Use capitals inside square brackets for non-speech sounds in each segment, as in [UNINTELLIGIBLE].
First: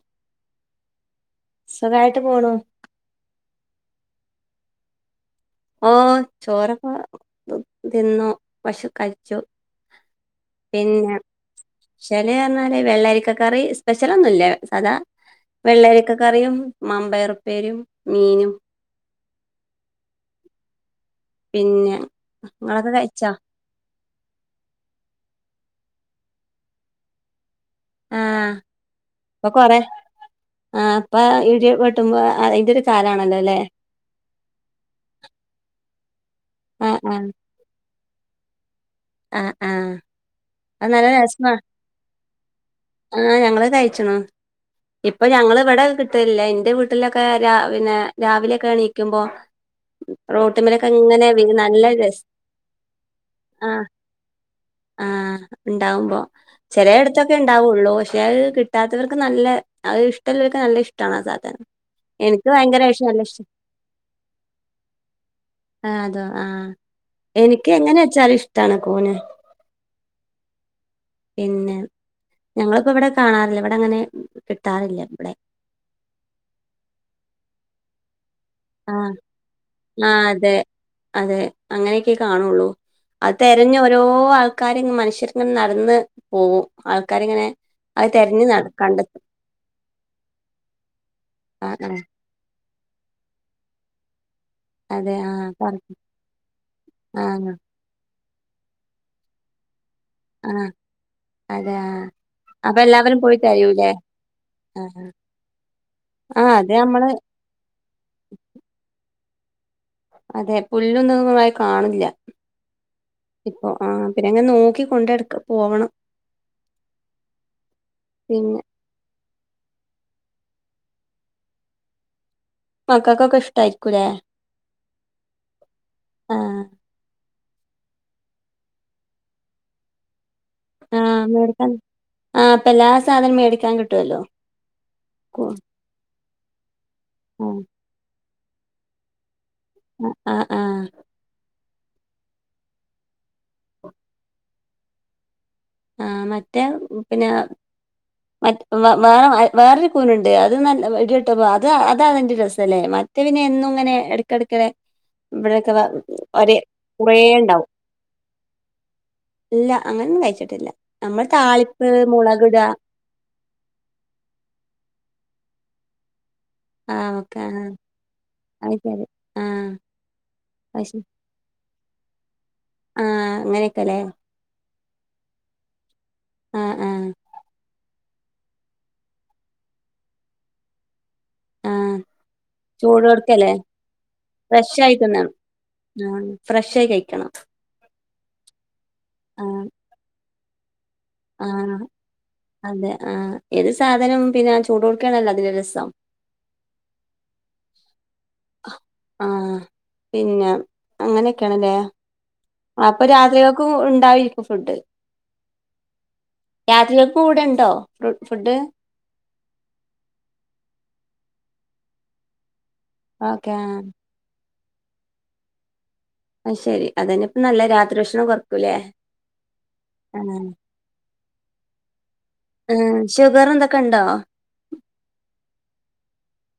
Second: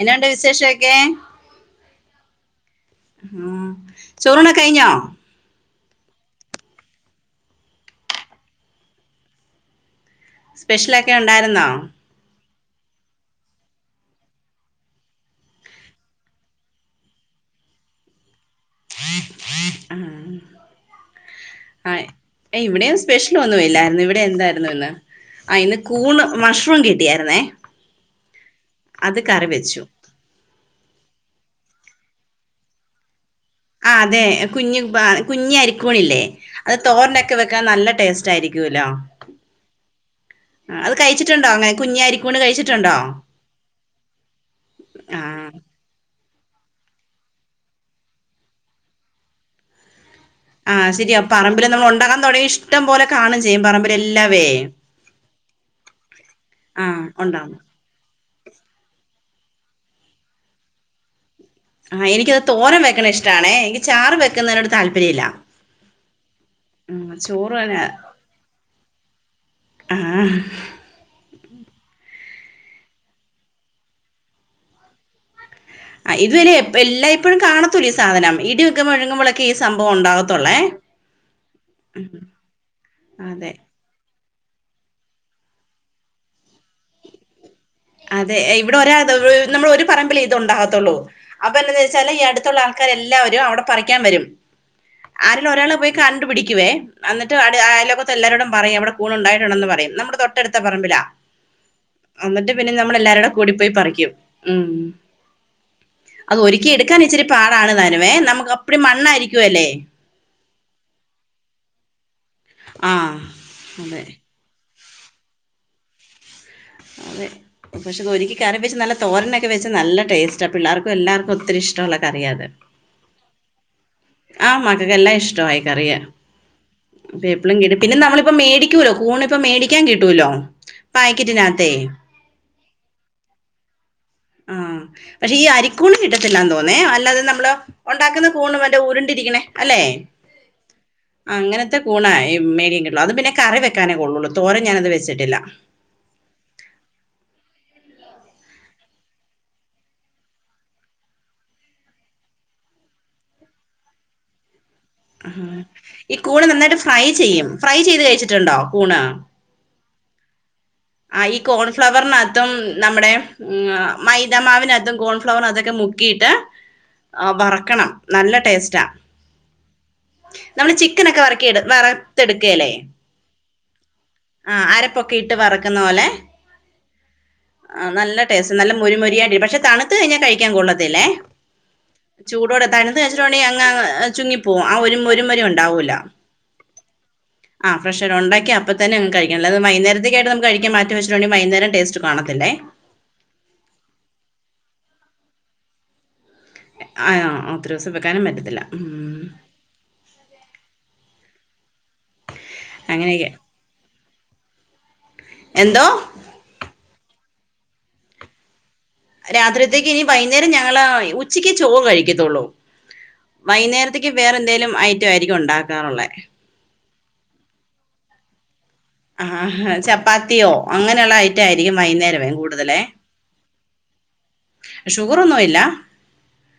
എന്നണ്ട് വിശേഷമൊക്കെ സുഖമായിട്ട് പോണു ഉം ചോറിണ കഴിഞ്ഞോ ഓഹ് ചോറൊക്ക തിന്നു ക്ഷണം കഴിച്ചു സ്പെഷ്യലൊക്കെ ഉണ്ടായിരുന്നോ പക്ഷന പറഞ്ഞാല് വെള്ളരിക്ക കറി സ്പെഷ്യല ഒന്നുല്ല അതാ വെള്ളരിക്ക കറിയും മാമ്പയറുപ്പേരും മീനും [INAUDIBLE] പിന്നെ ആഹ് നിങ്ങളൊക്കെ ഇവിടെയും കഴിച്ചോ സ്പെഷ്യൽ ഒന്നും ഇല്ലായിരുന്നു ഇവിടെ എന്തായിരുന്നു ന്ന് ആ ഇന്ന് കൂണ് മഷ്റൂം കിട്ടിയായിരുന്നേ ആഹ് അത് കറി ഇപ്പൊക്ക കൊറെ വെച്ചു ആഹ് അപ്പ ഇടി വെട്ടുമ്പോ അതിന്റെ ഒരു കാലാണല്ലോ അല്ലേ ആ അതെ കുഞ്ഞ് കുഞ്ഞ് അരിക്കണില്ലേ അത് ആഹ് ആഹ് തോറിനൊക്കെ നല്ല ടേസ്റ്റ് ആയിരിക്കുവല്ലോ ആഹ് ആഹ് അഹ് നല്ല കഴിച്ചിട്ടുണ്ടോ രസമാ അങ്ങനെ കുഞ്ഞ് അരിക്കൂണ് കഴിച്ചിട്ടുണ്ടോ ആഹ് ഞങ്ങളെ കഴിച്ചണു ആ ഇപ്പൊ ഞങ്ങൾ ഇവിടെ ല്ല എന്റെ വീട്ടിലൊക്കെ പിന്നെ രാവിലെക്കെണീക്കുമ്പോ ആഹ് ശരിയാ പറമ്പിൽ നമ്മൾ ഉണ്ടാക്കാൻ തുടങ്ങി ഇഷ്ടം പോലെ കാണും ചെയ്യും പറമ്പിൽ എല്ലാവേ ആഹ് ഉണ്ടാവുമ്പോ ആ ചെിലയിടത്തൊക്കെ ഉണ്ടാവും ഉണ്ടാവുള്ളൂ ഷേ ക് റ്റാത്തവർക്ക് നല്ല അ ഇഷ്ടള്ളവർക്ക് നല്ല ഇഷ്ടാണ് ആ സാധനം ആ എനിക്ക് എനിക്കത് ഭയങ്കര തോരം പക്ഷെ വെക്കണ നല്ല ഇഷ്ടം ഇഷ്ട്ടാണേ എനിക്ക് ചാറ് വെക്കുന്നതിനോട് താല്പര്യംല്ല ആ അതോ ആഹ് എനിക്ക് തന്നെ എങ്ങനെ വെച്ചാലും ഇഷ്ടാണ് ആഹ് പിന്നെ ഞങ്ങളിപ്പോ ഇവിടെ കാണാറില്ല ഇവിടെ അങ്ങനെ കിട്ടാറില്ല ഇവിടെ ആ ഇത് വരെ എല്ലായ്പപ്പോഴും കാണത്തൂല്ലൂ ഈ സാധനം ഇടി ഒക്കെ ആ് മുഴങ്ങുമ്പോഴൊക്കെ ഈ സംഭവം ആ അതെ ഉണ്ടാകത്തുള്ളേ അതെ അങ്ങനെയൊക്കെ കാണുള്ളൂ അത് അതെ തെരഞ്ഞ് ഓരോ ആൾക്കാരി മനുഷ്യർങ്ങനെ നടന്ന് പോകും ആൾക്കാരിങ്ങനെ അത് അതെ തെരഞ്ഞ് നട ഇവിടെ ഒരാ കണ്ടെത്തും നമ്മൾ ഒരു പറമ്പിൽേ ഇത് ഉണ്ടാകത്തുള്ളൂ അപ്പൊ ആ എന്താന്ന് ആ വെച്ചാല് ഈ അടുത്തുള്ള ആൾ ക്കാരെല്ലാവരും അവിടെ പറിക്കാൻ വരും അതെ ആ ആരേലും ഒരാൾ പറ പോയി കണ്ട് പിടിക്കുവേ എന്നിട്ട് ആ അയലൊക് ത്ത എല്ലാരോടും പറയും അവിടെ കൂണ ഉണ്ടായിട്ടുണ്ടന്ന് പറയും നമ്മുടെ തൊട്ടടുത്ത ആഹ് പറമ്പില അതെ ആഹ് എന്നിട്ട് പിന്നെ അപ്പൊ നമ്മള എല്ലാവരും എല്ലാരരുടെ കൂടി പോയി തരൂലേ പറിക്കും ഉം ആഹ് ആഹ് അതൊരിക്കി അത് എടുക്കാൻ നമ്മള് ഇച്ച് രി പാടാണ് താനമേ നമുക്ക് അപ്പടി മണ്ണായിരിക്കുവ അല്ലേ അതെ പുല്ല് ദൊന്നുംമായി കാണില്ല ആ ഇപ്പൊ ആ അതെ പിന്നെ അങ്ങനെ നോക്കി കൊണ്ടടുക്ക പോവണം അതെ പക്ഷെ ഇത് ഒരിക്കി കറി പിന്നെ വെച്ച് നല്ല തോരനൊക്കെ വെച്ച് നല്ല ടേസ്റ്റാ പിള്ളേർക്കും എല്ലർക്കും ഒത്തിരിഷ്ടുള്ള കറിയ അത് മക്കക്കൊക്കേ ഇഷ്ട്ടായികുലെ ആഹ് മക്കക്ക്െല്ലാം ഇഷ്ടമായ കറിയ ആഹ് ദേ എപ്പളും കീട്ടും പിന്നെ നമ്മളിപ്പ മേടിക്കൂല്ലോ കൂണ ഇപ്പ മേടിക്കാൻ കിട്ടൂലോ ആഹ മേടിക്കാൻ ആ് ഇപ്പൊ എല്ലാ സാധനവും മേടിക്കാൻ കിട്ടുവല്ലോ ആഹ പക്ഷെ ഈ അരിക്കൂണ് കിട്ടത്തില്ലാന്ന് തോന്നേ അല്ലാതെ നമ്മള് ആഹ് ഉണ്ടാക്കുന്ന കൂണ് മറ്റേ ഉ രുണ്ടിരിക്കണേ അല്ലേ ആഹ് ആഹ് അങ്ങനത്തെ കൂണ മേടിയ കിട്ടുള്ളു അത് പിന്നെ കറി വെക്കാനേ കൊള്ളുള്ളൂ തോരം ഞാനത് വെച്ചിട്ടില്ല ആ മറ്റേ പിന്നെ മ വേറെ വേറൊരു കൂനുണ്ട് അത് നല്ല ഇടിട്ടപ്പോ അത് അതാ അതിൻന്റെ രസ ല്ലേ ത് പിന്നെ എന്നുംങ്ങനെ എട് കിടുക്കറ ഉം ഈ കൂണ് നന്നായിട്ട് ഫ്രൈ കുറേ ചെയ്യും ഉണ്ടാവും ഫ്രൈ ചെയ്ത് കഴിച്ചിട്ടുണ്ടോ കൂണ് ഇല്ല അങ്ങനൊന്നും കഴിച്ചിട്ടില്ല ആ നമ്മൾ ഈ താളിപ്പ് കോൺഫ്ലവറിനകത്തും മുളകിട നമ്മുടെ മൈദാമാവിന് അതും കോൺഫ്ലവറും അതൊക്കെ മുക്കിയിട്ട് ആഹ് ആ ഒക്കെ ആഹ് വറക്കണം നല്ല അത് ടേസ്റ്റാ ശരി ആഹ് നമ്മള് അത് ശരി ചിക്കൻ ഒക്കെ വറക്കി വറത്തെടുക്കല്ലേ ആഹ് അങ്ങനെയൊക്കെല്ലേ ആഹ് അരപ്പൊക്കെ ഇട്ട് വറക്കുന്ന പോലെ ആഹ് ആഹ് ആഹ് നല്ല ടേസ്റ്റ് നല്ല മുരിമൊരിയാടി പക്ഷെ തണുത്ത് കഴിഞ്ഞാ കഴിക്കാൻ കൊള്ളതില്ലേ ആഹ് [INAUDIBLE] ചൂടോടെ തണുത്ത വെച്ചിട്ടോണ്ടെങ്ക ചൂടോട്ക്കല്ലേ അങ്ങ് ചുങ്ങിപ്പോവും ആ ഫ്രഷ് ഒരു ആയി ഒരു തിന്നണം മോരുമൊരു ഉണ്ടാവൂല ആഹ് ഫ്രഷ് ആയി കഴിക്കണം ആഹ് ഫ്രഷ് ഉണ്ടാക്കി അപ്പൊ തന്നങ്ങ് കഴിക്ക അല്ലാതെ ആഹ് വൈകുന്നേരത്തേക്കായിട്ട് നമുക്ക് കഴിക്കാൻ മാറ്റി വെച്ച നി വൈകുന്നേരം ആഹ് ടേസ് റ്റ് കാണത്തില്ലെ അതെ ആഹ് ഏത് സാധനം പിന്നെ ചൂടോട് ക്കാണല്ലോ അതിന്റെ രസം [UNINTELLIGIBLE] [UNINTELLIGIBLE] പറ്റത്തില്ല ഉം ആഹ് പിന്നെ അങ്ങനെയെക്കെയണല്ലേ അപ്പൊ അങ്ങനെയൊക്കെ രാത്രികൾക്കും ഉണ്ടായി ഫുഡ് എന്തോ രാത്രികൾക്കും ഇവടെയുണ്ടോ ഫുഡ് രാത്രിത്തേക്ക് ഇനി വൈകുന്നേരം ഞങ്ങള് ഉച്ചക്ക് ചോറ് കഴിക്കത്തുള്ളൂ ഓക്കെ ആഹ് വൈകുന്നേരത്തേ വേറെ എന്തെലും ഐറ്റം ആയിരിക്കും ഒണ്ടാക്കാറുള്ളെ ആഹ് ശരി അത് തന്നെ ഇപ്പെ നല്ല രാത്രി ഭക്ഷണം കൊറക്കൂല്ലേ ആഹ് ചപ്പാത്തിയോ അങ്ങനെയൊള്ള ഐറ്റം ആയിരിക്കും വൈകുന്നേരമേ കൂടുതലേ ആഹ് ഷുഗർ എന്തൊക്കെ ഒണ്ടോ ഷുഗറൊന്നുയില്ല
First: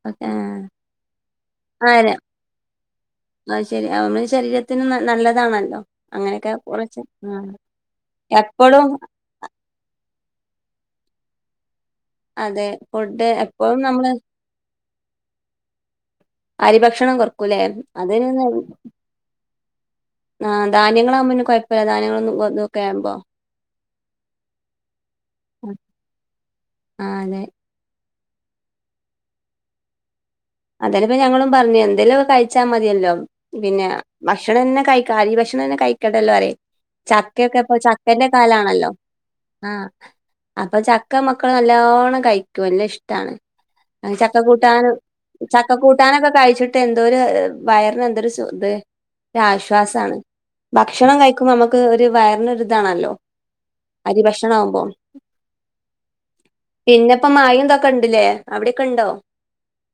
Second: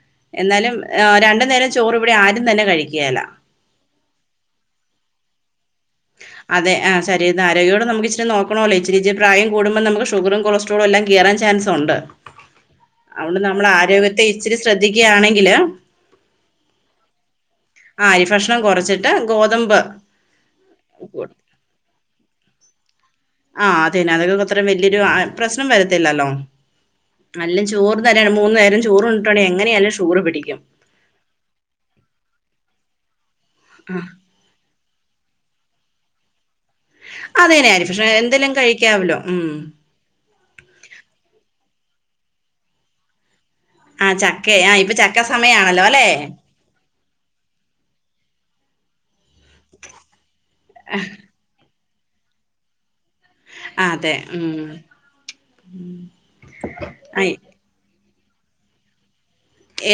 ഓക്കെ എന്നാലും ഏ രണ്ടു നേരം ചോറ് ഇവിടെ ആരും തന്നെ കഴിക്കേല ആഹ് ശരി നമ്മള് ശരീരത്തിന് നല്ലതാണല്ലോ അങ്ങനെയൊക്കെ അതെ കുറച്ച് ആഹ് ശരീരത്തി ആരോഗ്യയോടെ നമുക്ക് ഇച്ചിരി നോക്കണോല്ലോ എപ്പളും ഇച്ചിരിച്ചെ പ്രായം കൂടുമ്പോൾ നമ്മുക്ക് ഷുഗറും കൊളസ്ട്രോളുയെല്ലാം കേറാൻ ചാൻസ് ഉണ്ട് അതെ ഫുഡ് അതുകൊണ്ട് നമ്മളെ എപ്പോഴും നമ്മള് ആരോഗ്യത്തെ ഇച്ചിരി ശ്രദ്ധിക്കയാണെങ്കില് അരി ഭക്ഷണം കുറക്കൂലേ ആഹ് അതിന് അരിഭക്ഷണം കെറച്ചിട്ട് ഗോതമ്പ് ആഹ് ധാന്യങ്ങളാകുമ്പോ കൂട്- പിന്നെ കെഴപ്പമില്ല ധാന്യങ്ങളൊന്നും ഒക്കെ ആകുമ്പോ ആഹ് അതെ അതൊക്കെ അത്ര വലിയൊരു പ്രശ്നം വരത്തില്ലല്ലോ ആഹ് അതെ അല്ല ചോറ് തരൻ മൂന്ന് നേരം ചോറ് ഉണ്ടടെ എങ്ങനെയെലും ഷുഗർ പിടിക്കും അതലപ്പൊ ഞങ്ങളും പറഞ്ഞെ എന്തേലും കഴിച്ചാ മതിയല്ലോ പിന്നെ ആ, ദക്ഷ് ഭക്ഷണം തന്നെ കഴി അരി ഭക്ഷണം തന്നെ കഴിക്കട്ടല്ലോ പറയും അതന്നെ ചക്കക്കെപ്പൊ അരിഭക്ഷണം ചക്കന്റെ എന്തെലും കാലാണല്ലോ കഴിക്കാവല്ലോ ഉം ആഹ് അപ്പൊ ചക്ക മക്കള് നല്ലോണം കഴിക്കും അല്ലേ യിട്ടാണ് ആ ചക്ക ആ ഇപ്പൊ ചക്കകൂട്ടാനും ചക്ക സമയാണല്ലോ അല്ലെ കൂട്ടാനൊക്കെ കഴിച്ചിട്ട എന്തൊരു വയറിനു എന്തൊരു സു ഇത് ആശ്വാസം ആണ് ഭക്ഷണം കഴി നമുക്ക് ഒരു വയറിന് ഒരുയിതാണല്ലോ ആഹ് അതെ ഉം ആ, പിന്നെപ്പോ മായന്തൊക്കെ കണ്ടില്ലേ അവിടെക്കെ ഇണ്ടോ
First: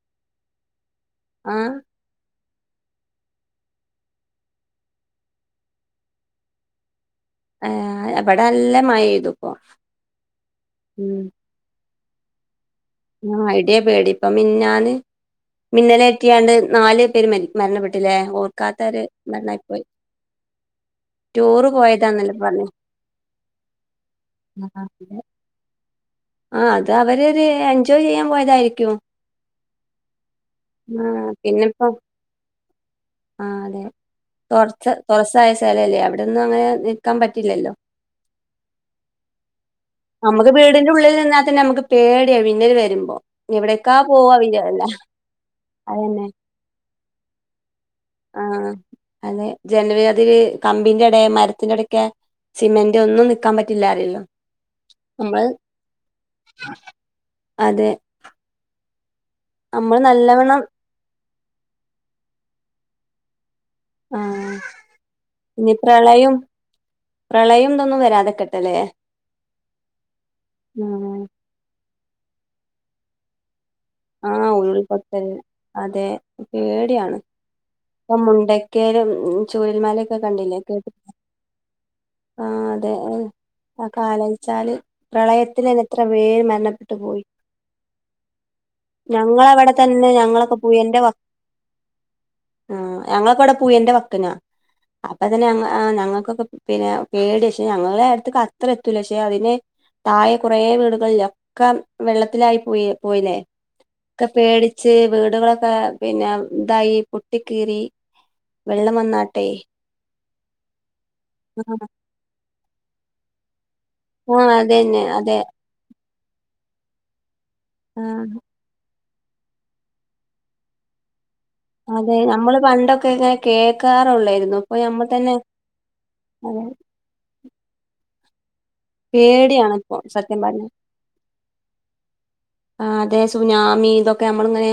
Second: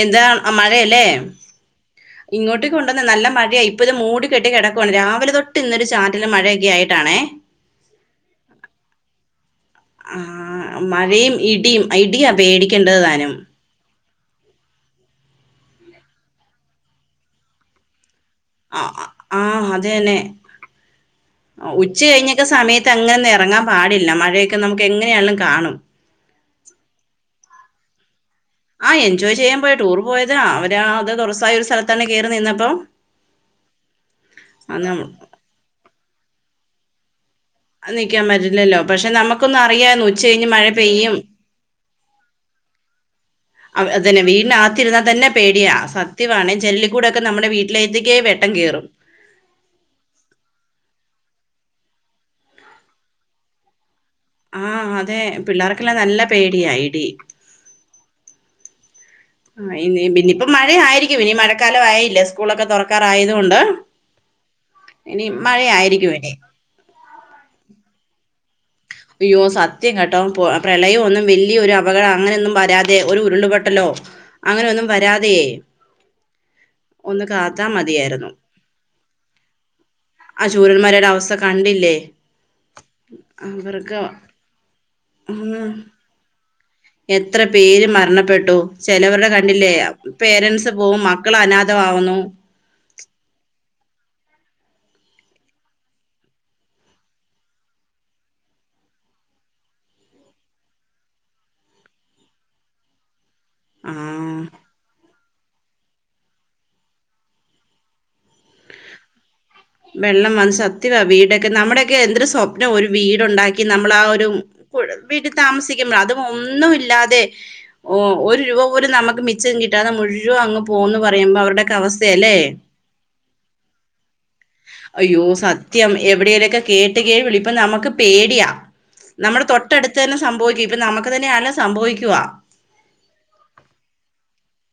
എന്താ മഴ അല്ലേ ആഹ് ഇങ്ങോട്ടേ കൊണ്ടുവന്ന നല്ല മഴയാ ഇപ്പ ഇത് മൂടി കെട്ടി കെടക്കുവാണ് രാവിലെ തൊട്ട് ഇന്ന് ഒരു ചാറ്റല മഴയൊക്കെ ആയിട്ടാണേ ആഹ് ഇവടെ നല്ല മഴ പെയ്തു ഇപ്പം ആഹ് മഴയും ഇടിയും ഇടിയാ പേടിക്കേണ്ടത് താനും അതെ പേടി ഇപ്പ മിന്നാന് മിന്നലെ എത്തിയാണ്ട് നാല് പേര് മരണപ്പെട്ടില്ലേ ആ ഓർക്കാത്തൊരു ആഹ് മരണായിപ്പോയി അത് തന്നെ ടൂറ് ഉച്ച പോയതാന്നല്ലേ കഴിഞ്ഞൊക്കെ പറഞ്ഞേ സമയത്ത് അങ്ങനെ എറങ്ങാൻ പാടില്ല മഴയൊക്കെ നമുക്ക് എങ്ങനെയാണാലും കാണും ആഹ് അത് അവര് എൻജോയ് ചെയ്യാൻ പോയതായിരിക്കും ആഹ് എൻജോയ് ചെയ്യാൻ പോയ ടൂർ പോയതാ അവര് അത് തൊറസായ ഒരു സ്ഥലത്താണ് കേറി നിന്നപ്പോ ആഹ് അതെ തൊറസ തൊറസ്സായ സ്ഥലല്ലേ അവിടൊന്നും അങ്ങനെ നിക്കാൻ പറ്റില്ലല്ലോ നിക്കാൻ പറ്റില്ലല്ലോ പക്ഷെ നമുക്കൊന്നറിയായിന്നു നമ്മക്ക് വീടിന്റെ ഉള്ളില് നിന്നാൽ തന്നെ നമുക്ക് പേടിയാ മിന്നല് വരുമ്പോ എവിടേക്കാ അതന്നെ പോവാ പിന്നെയില്ല വീടിനകത്തിരുന്നാൽ തന്നെ പേടിയാ സത്യമാണെ ജനലിക്കൂടൊക്കെ നമ്മടെ വീ ലെതികെ ആഹ് അതെ ജൻവരീ കമ്പിന്റെ എടെ മരത്തിന്റെ എടക്കെ സിമന്റ് ഒന്നും നിക്കാൻ പറ്റില്ലാ ആരെല്ലൊ ആഹ് അതെ പിള്ളേർക്കെല്ലാം നല്ല പേടിയാ ഇടി അതെ ആഹ് നമ്മള് ഇനി പിന്ന ഇപ്പ നല്ലവണ്ണം മഴ ആയിരിക്കും ഇനി മഴക്കാലം ആയില്ലേ സ്കൂളൊക്കെ തൊറക്കാറായതുകൊണ്ട് ആഹ് ഇനി മഴ ആയിരിക്കും ഇനി പ്രളയം ഇതൊന്നും വരാതെക്കട്ടെലേ അയ്യോ സത്യം കെട്ടോ പൊ പ്രളയം ഉം ഒന്നും വ ഈ ഒരു അപകടം അങ്ങനൊന്നും വരാതെ ഒരു ഉരുള്പൊട്ടല്ലോ ആഹ് ഉരുൾപൊട്ടല് അതെ പേടിയാണ് ഒന്ന് കാത്താ ഇപ്പം മതിയായിരുന്നു മുണ്ട കേരം ചൂരൽമലേക്ക ആ കണ്ടില്ലേ കേട്ട് ശൂരന്മാരുടെ അവസ്ഥ കണ്ടില്ലേ ആഹ് അതെ അവർക്ക് അതകലോയ്ച്ചാല് ഉം പ്രളയത്തില് തന്നെത്ര പേര് മരണപ്പെ എത്ര പേര് മരണപ്പെട്ടു ചെലവര്ടെ കണ്ടില്ലേ ഞങ്ങളവിടെ തന്നെ ഞങ്ങളൊക്കെ പേരൻസ് പുഴന്റെ പോവും വ മക്കള് അനാഥമാവുന്നു ആഹ് ഞങ്ങളൊക്ക ഇവട പുഴന്റ വക്കിനാ അപ്പ തന്നെ ഞങ്ങ ഞങ്ങക്കൊക്ക പിന്നെ പേടിയ ക്ഷേ ഞങ്ങളുടെ അടുത്ത്ക്ക് അത്ര എത്തൂല പക്ഷെ അതിന് താഴെ കൊറേ വീടുകളിലെ ഒക്ക വെള്ളത്തിലായി പോയി പോയില്ലേ ഒക്കെ ആ പേടി ച്ചേ വീടുകളൊക്ക പിന്ന ഇതായി പൊട്ടി കീറി വെള്ളം വന്നാട്ടെ വെള്ളം വന്ന് സത്യമാ വീടൊക്കെ ആഹ് നമ്മുടെക്കെ എന്തൊരു സ്വപ്നം ഒരു വീട് ഒണ്ടാക്കി ക്കി നമ്മളാ ആഹ് ഒരു അതന്നെ വീട്ടി അതെ താമസിക്കുമ്പ അതും ഒന്നുല്ലാതെ ഓഹ് ആഹ് ഒരു രൂപ പോലും നമ്മക്ക് മിച്ചം കിട്ടാത മുഴുവൻ അങ്ങ് പോവുന്ന് പറയുമ്പ അവര്ടെ അതെ നമ്മള് പണ്ടൊക്കെ ഇങ്ങനെ കേക്കാറൊള്ളെരുന്നു അയ്യോ സത്യം എവിടേലൊക്കെ കേട്ട് കേൾവി ഇപ്പം നമ്മക്ക് പേടിയാ നമ്മട പേടിയാണ് തൊട്ടട്ത്ത് ഇപ്പോ തന്നെ സത്യം സംഭവിക്കും ഇപ്പം നമ്മക്ക് തന്നെയാണ് സംഭവിക്കുവാ ആഹ് അതെ സുനാമി ഇതൊക്കെ നമ്മള് ഇങ്ങനെ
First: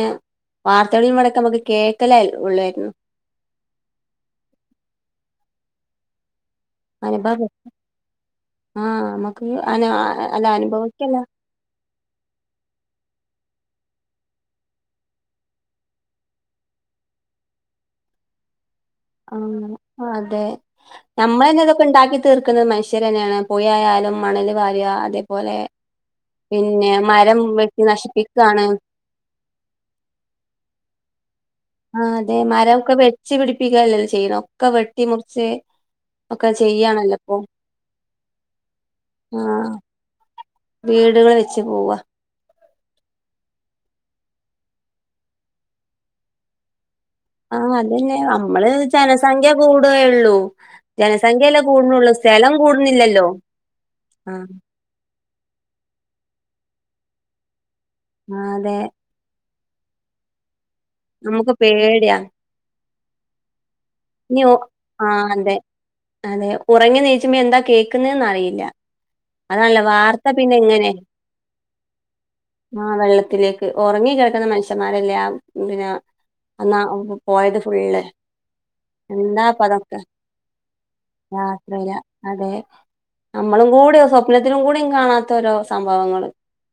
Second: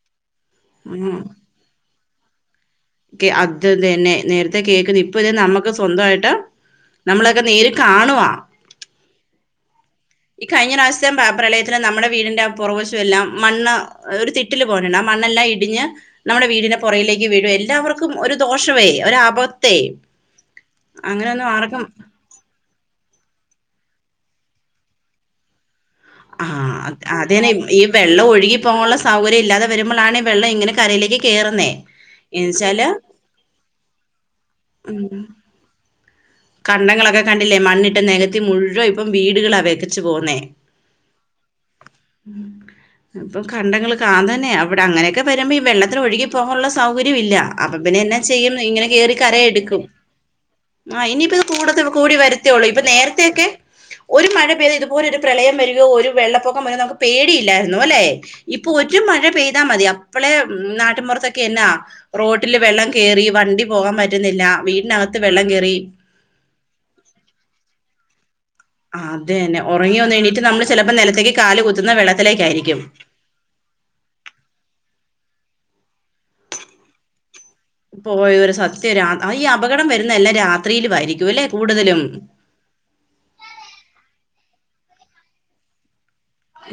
വാർത്തകളിൽ ഇടോക്ക നമ്മക്ക് കേ ക്കലേൽ ഉള്ളാവാര്ന്ന് കെ അത് തന്നെ നേര്ത്തെ കേക്ക്ണ് ഇപ്പ ഇത് നമ്മക്ക് സ്വന്തായിട്ട് അനുഭവ ആഹ് നമക്ക് അന അല്ല അനുഭവിക്കല്ല പിന്ന നമ്മട വീടിന്റ പൊറവശം എല്ലാം മണ്ണ് ഒര് തിട്ടില് പോണണ്ട് ആഹ് മണ്ണെല്ലാം ഇടിഞ്ഞ് നമ്മട വീടിന്റ പൊറകിലേക്ക് വീഴും എല്ലാവർക്കും ഒരു ദോഷവേ ആഹ് അതെ നമ്മള് അങ്ങനെയൊന്നും തന്നെ ആർക്കും ഇതൊക്കെ ഇണ്ടാക്കി തീർക്ക്ന്നത് മനുഷ്യര് തന്നെയാണ് പൊഴായാലും മണൽ വാര്ക അതേപോലെ ആഹ് പിന്നെ മരം അതെന്നെ ഈ വെട്ടി വെള്ളം നശിപ്പിക്കുകയാണ് ഒഴുകിപ്പോവാള്ള സ് സൗകര്യം ഇല്ലാതെ വരുമ്പളാണ് വെള്ളം ഇങ്ങനെ കരയിലേക്ക് കേറുന്നേ ആഹ് അതെ മരോക്ക വെച്ച് പിടിപ്പിക്കല്ലല്ലൊ ചെയ്യ്ന്നെ ഒക്ക വെട്ടി മുറിച്ച് കണ്ടങ്ങളൊക്ക കണ്ടില്ലേ മണ്ണിട്ട് നെകത്തി മുഴുവൻ ഇപ്പം വീടുകളാ വെക്കച്ചു പോവുന്നെ വീടുകള് വെച്ച് പോവാ ഉം അപ്പ കണ്ടങ്ങള് കാ അതന്നെ അവിടെ അങ്ങനെയൊക്കെ വരുമ്പൊ ഈ വെള്ളത്തിന് ഒഴുകി പോകാള്ള സൗകര്യം ഇല്ല ആഹ് അപ്പ പിന്നെ എന്നെ ചെയ്യും ഇങ്ങനെ കേറി കരയെടുക്കും എള്ളു ആഹ് ഇനിയിപ്പത് കൂടതെ ഉള്ളു കൂടി വരത്തെ ഒള്ളു ഇപ്പൊ നേരത്തേ കൂടുന്നില്ലല്ലോ. ഒക്കെ ഒരു ആഹ് മഴ പെ [UNINTELLIGIBLE] ഇത്പോലെ ഒരു പ്രളയം വരികോ ഒരു വെള്ളപ്പൊക്കം വരോ നമ്മക്ക് പേടിയില്ലായിരുന്നു അല്ലെ ഇപ്പൊ അതെ ഒരു മഴ പെയ് [UNINTELLIGIBLE] മതി അപ്പളെ നാട്ടിം പൊറത്തൊക്ക നമുക്ക് എന്നാ പേടിയാ റോ ട്ടില് വെള്ളം കേറി വണ്ടി പോകാൻ ഇനി പറ്റ്ന്നില്ല ഒ വീട്ടിനകത്ത് ആഹ് വെള്ളം അതെ കേറി അതെ ഒറങ്ങി നീച്ച്മ്പ എന്താ കേക്ക്ന്നേന്ന് അറിയില്ല ആഹ് അത്യെന്നെ അതാണല്ലോ ഒറങ്ങി വാർത്ത ഒന്നെണീറ്റ് പിന്നെ നമ്മള് ഇങ്ങനെ ചെലപ്പോ നെലത്തേക്ക് കാല് കുത്തുന്നെ വെള്ളത്തിലേക്കായിരിക്കും ആഹ് വെള്ളത്തിലേക്ക് ക്ക് ഒറങ്ങി കെടക്ക്ന്ന മന്ഷ്യന്മാരല്ലേ ആഹ് പിന്നെ അന്നാ പോയത് ഫുള്ള് ഓയൊരു സത്യാ രാ ഈ എന്താപ്പ അപകടം അതൊക്കെ വരുന്നെല്ലാം രാത്രിയിലുവായിരിക്കുല്ലെ കൂടുതലും വേം നമ്മളും ങ്കൂടി സ്വപ്നത്തിലും കൂടീം കാണാത്ത ഓരോ സംഭവങ്ങള്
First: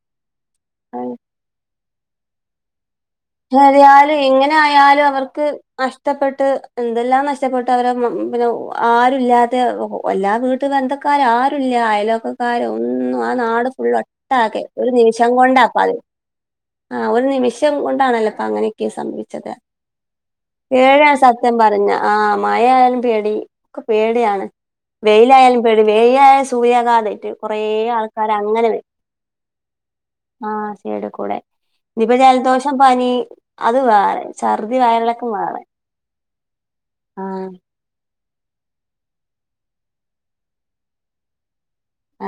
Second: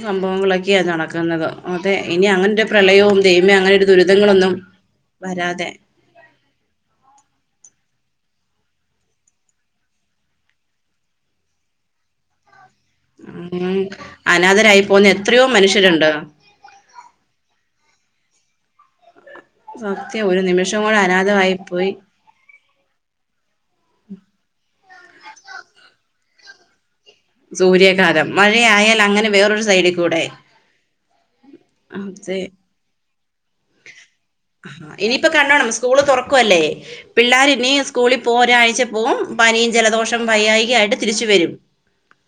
സംഭവങ്ങളൊക്കെയാ നടക്ക്ന്നത് അതെ ഇനി അങ്ങനൊര് പ്രളയവും ദൈവമേ അങ്ങനൊരു ന്നര്യാലു ദുരിതങ്ങളൊന്നും ഇങ്ങനെ ആയാലുഅവർക്ക് വരാതെ അഷ് ഷ്ടപ്പെട്ട് എന്തെല്ലാം നഷ്ടപ്പെട്ട് അവരെ മ പിന്നെ ആരുല്ലാതെ എല്ലാ വീട്ട് ത്ത് ബന്ധക്കാര് ആരുല്ല അയൽവക്ക ക്കാര് ഒന്നും ആഹ് നാട് ഉം ഫുള്ള് ഒട്ടാകെ അനാഥരായി ഒരു പോകുന്ന നിമിഷം എത്രയോ കൊണ്ടാപ്പത് മനുഷ്യരുണ്ട് ആഹ് ഒരു നിമിഷം കൊണ്ടാണല്ലോ പ്പൊ അങ്ങനെയൊക്കെ സംഭവിച്ചത് സത്യം ഒരു നിമിഷം കൂടെ ഏഴാ സത്യം അനാഥമായി പറഞ്ഞ പോയി ആഹ് മയായാലും പേടി ക്കൊ പേടിയാണ് വെയിലായാലും പേടി വെയിലായ സൂര്യാഘാതേറ്റു സൂര്യാഘാതം മഴെ ആയാൽ അങ്ങനെ വേറൊരു സൈഡീ കൂടെ സൈഡ് കൂടെ ഇഞിപ്പോ അതെ ജൽദോഷം പനി അത് വേറെ ഛർദി വയറെളക്കം വേറെ സ്കൂൾ തൊറക്വല്ലേ ആ പിള്ളാര് നീ സ്കൂളിപ്പോ ഒരാഴ്ച പോവും പനിയും ജലദോഷം വൈയ്യായ്കയായിട്ട് തിരിച്ച് വരും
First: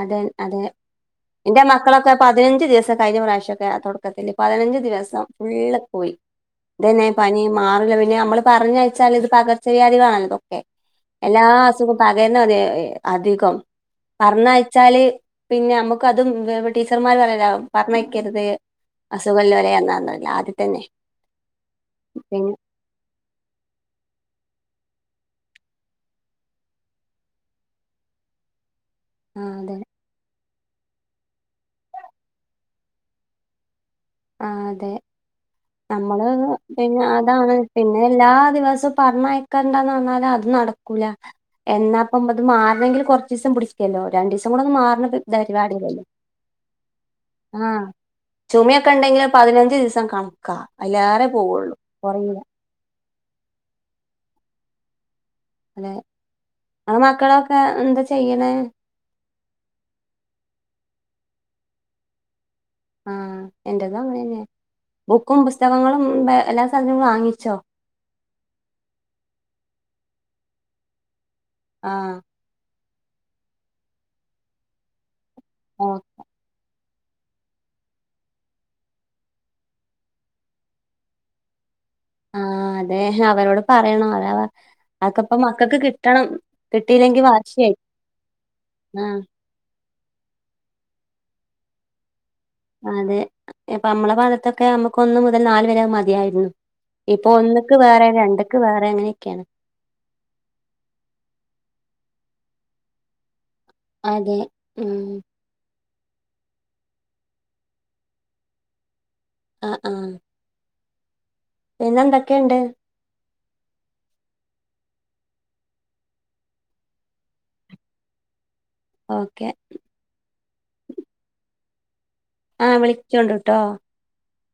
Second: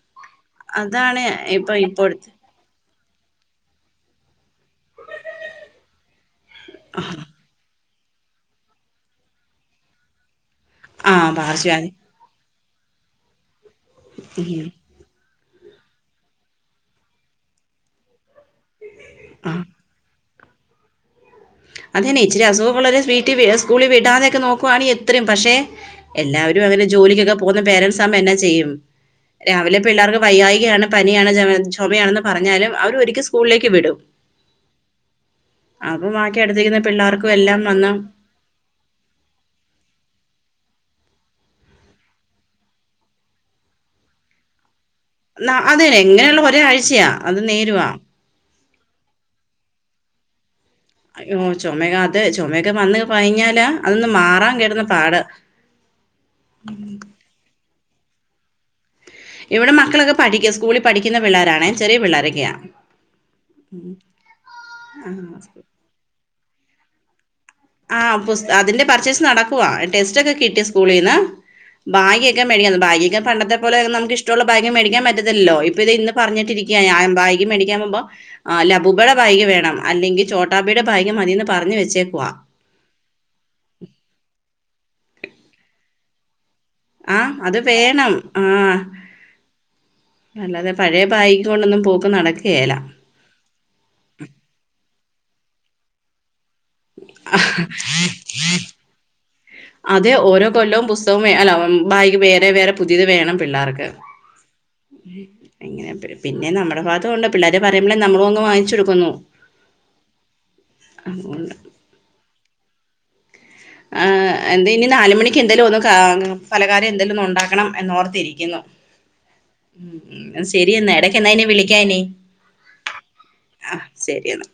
അതെൻ അതെ അതാണ് എന്റെ ഇപ്പൊ മക്കളൊക്കെ പ ഇപ്പോഴത്തെ പതിനഞ്ച് ദിവസം കഴിഞ്ഞ പ്രാവിശ്യോക്കെ തൊടക്കത്തില് പതിനഞ്ച് ദിവസം ഫുള്ള് പോയി തെന്നെ പനി മാറില്ല പിന്നെ അമ്മള് പറഞ്ഞയച്ചാല്ത് പകർച്ചവ്യാധികളാൺല്ലോ എ ആ എല്ലാ പാർശ്വവായു അസുഖോം പകര്നൊരേ എ അധികം പർന്ന ഉം ന്നാല് പിന്നെ അമ്മക്ക് അതും വേവ ടീച്ചർമാര് പറ്യലോ പറഞ്ഞക്കര്തേ ആ അസുഖല്ലോരെ എന്നാന്നല്ല ആദ്യത്തന്നെ അതെന്നെ ഇച്ചിരി അസുഖൊക്കൊള്ളോരെ വീട്ടി വി സ്കൂളി വിടാതെയൊക്കെ നോക്കുവാണീഎത്രിംപക്ഷെ എല്ലാവരുഅങ്ങനെ ജോലിക്കൊക്കെ പോകുന്ന പേരൻസാമ്പോ എന്നാ ചെയ്യും ആ അതെ രാവിലെ പിള്ളാർക്ക് വയ്യായ്കയാണ് പനിയാണ് ജെമ ച്ചൊമയാണെന്ന് പറഞ്ഞാലും അവർ ഒര്ക്കി സ്കൂളിലേക്ക് വിടും ആഹ് അതെ അപ്പം നമ്മള് ബാക്കി ഉം അടുത്തിരിക്കുന്ന പിന്നെ പിള്ളേർക്കും അതാണ് എല്ലാം വന്ന് പിന്നെ എല്ലാ ദിവസുപർണയ് ക്കണ്ടാന്നർഞ്ഞാല അത് നടക്കൂല എന്നാപ്പം അത് മാർണെങ്കിൽ കൊർച്ചീസം പുടിക്യല്ലോ രണ്ടീസംകൂടന്ന് മാർന്ന്ട്ട്‌ ന്ന അതെനെങ്ങനെള്ള ഒരാഴ്ച്യയാ അത് നേരുവാ ചുമയൊക്കെണ്ടെങ്കിൽ പതിനഞ്ച് ദിസം കണക്കാ അതിലേറെ അയ്യോ പോവുള്ളൂ ചൊമയകെഅത് കൊറയൂല ചൊമേക്കെ വന്ന് പയിഞ്ഞാലാഅതൊന്ന് മാറാൻ കെട്ന്ന പാട് അതെ ങ്ങളെ മക്കളൊക്കെ എന്താ ചെയ്യ്ണേ ഇവ്ടെ മക്കളൊക്കെ പഠിക്യസ്കൂളിൽ പഠിക്യന്ന പിള്ളാരാണേ ചെറിയ പിള്ളാരൊക്യാ ആഹ് എന്റതും അങ്ങനെന്നെ ബുക്കും പുസ്തകങ്ങളും ബേ എല്ലാ സാധ്നങ്ങളും വാങ്ങിച്ചോ ആഹ് പുസ്ത അതിന്റെ പർച്ചേസ് നടക്കുവാ ടെസ്‌റ്റൊക്കെ കിട്ടി സ്കൂളീന്ന് ആഹ് ബാകി ക്കെ മേടിക്യന്നും ബാഗീക്കെ പണ്ടത്തെ പോലെ നമുക്കിഷ്ട്ടൊള്ള ബാഗ് മേടിക്കാൻ പറ്റത്തില്ലല്ലോ ഇപ്പൊ ഓ ഇത് ഇന്ന് പറഞ്ഞിട്ടിരി ക്ക്യ ഞായം ബാഗ് മേടിക്യാൻ പോവുമ്പോ ആഹ് ലബൂബടെ ബാഗ് വേണം അല്ലെങ്കി ചോട്ടാബിടെ ബാഗ് മതീന്ന് പറഞ്ഞ് വെച്ചേക്കുവാ ആഹ് അതെ അവരോട് പറയണം അതാ പർ അത്ക്കപ്പം മക്കക്ക് കിട്ടണം കിട്ടിയില്ലെങ്കി ആഹ് അത് വാശിയായി വേണം ആഹ് ആഹ് അല്ലാതെ പഴേ ബാഗ്കൊണ്ടൊന്നും പോക്ക് നടക്യേല അതെ പ്പമ്മളെ ഭാഗത്തൊക്കെ അമ്മക്ക് ഒന്ന് മുതൽ നാല് വരെ അത് മതിയായിര്ന്നു ഇപ്പൊ ഒന്ന്ക്ക് വേറെ രണ്ട്ക്ക് വേറെ അങ്ങനെക്കേണ് അതെ ഓരോ കൊല്ലവും പുസ്തകവും അല്ല ബാഗ് വേറെ വേറെ പുതിയത് വേണം പിള്ളാർക്ക് അതെ ഉം ഇങ്ങനെ പിന്നെ നമ്മടെ ഭാഗത്തൂണ്ട് പിള്ളാര് പറയുമ്പള് നമ്മളും അങ്ങ് വാങ്ങിച്ചോട്ക്കുന്നു ആഹ് ആഹ് അ പിന്നെ എന്തൊക്കെയുണ്ട് ആഹ്എന്ത് ഇനി നാലുമണിക്ക് എന്തേല ഒന്ന് ഫലകാരം എന്തേലും ഒന്നും ഉണ്ടാക്കണം എന്നോ ർത്തിരിക്കുന്നു ഓക്കെ ഉ ശരി എന്നാ എടക്ക് ന്നാെ വിളിക്കാന്നെ ആഹ് വിളിക്കൊണ്ട് ട്ടോ ശരിയെന്നാ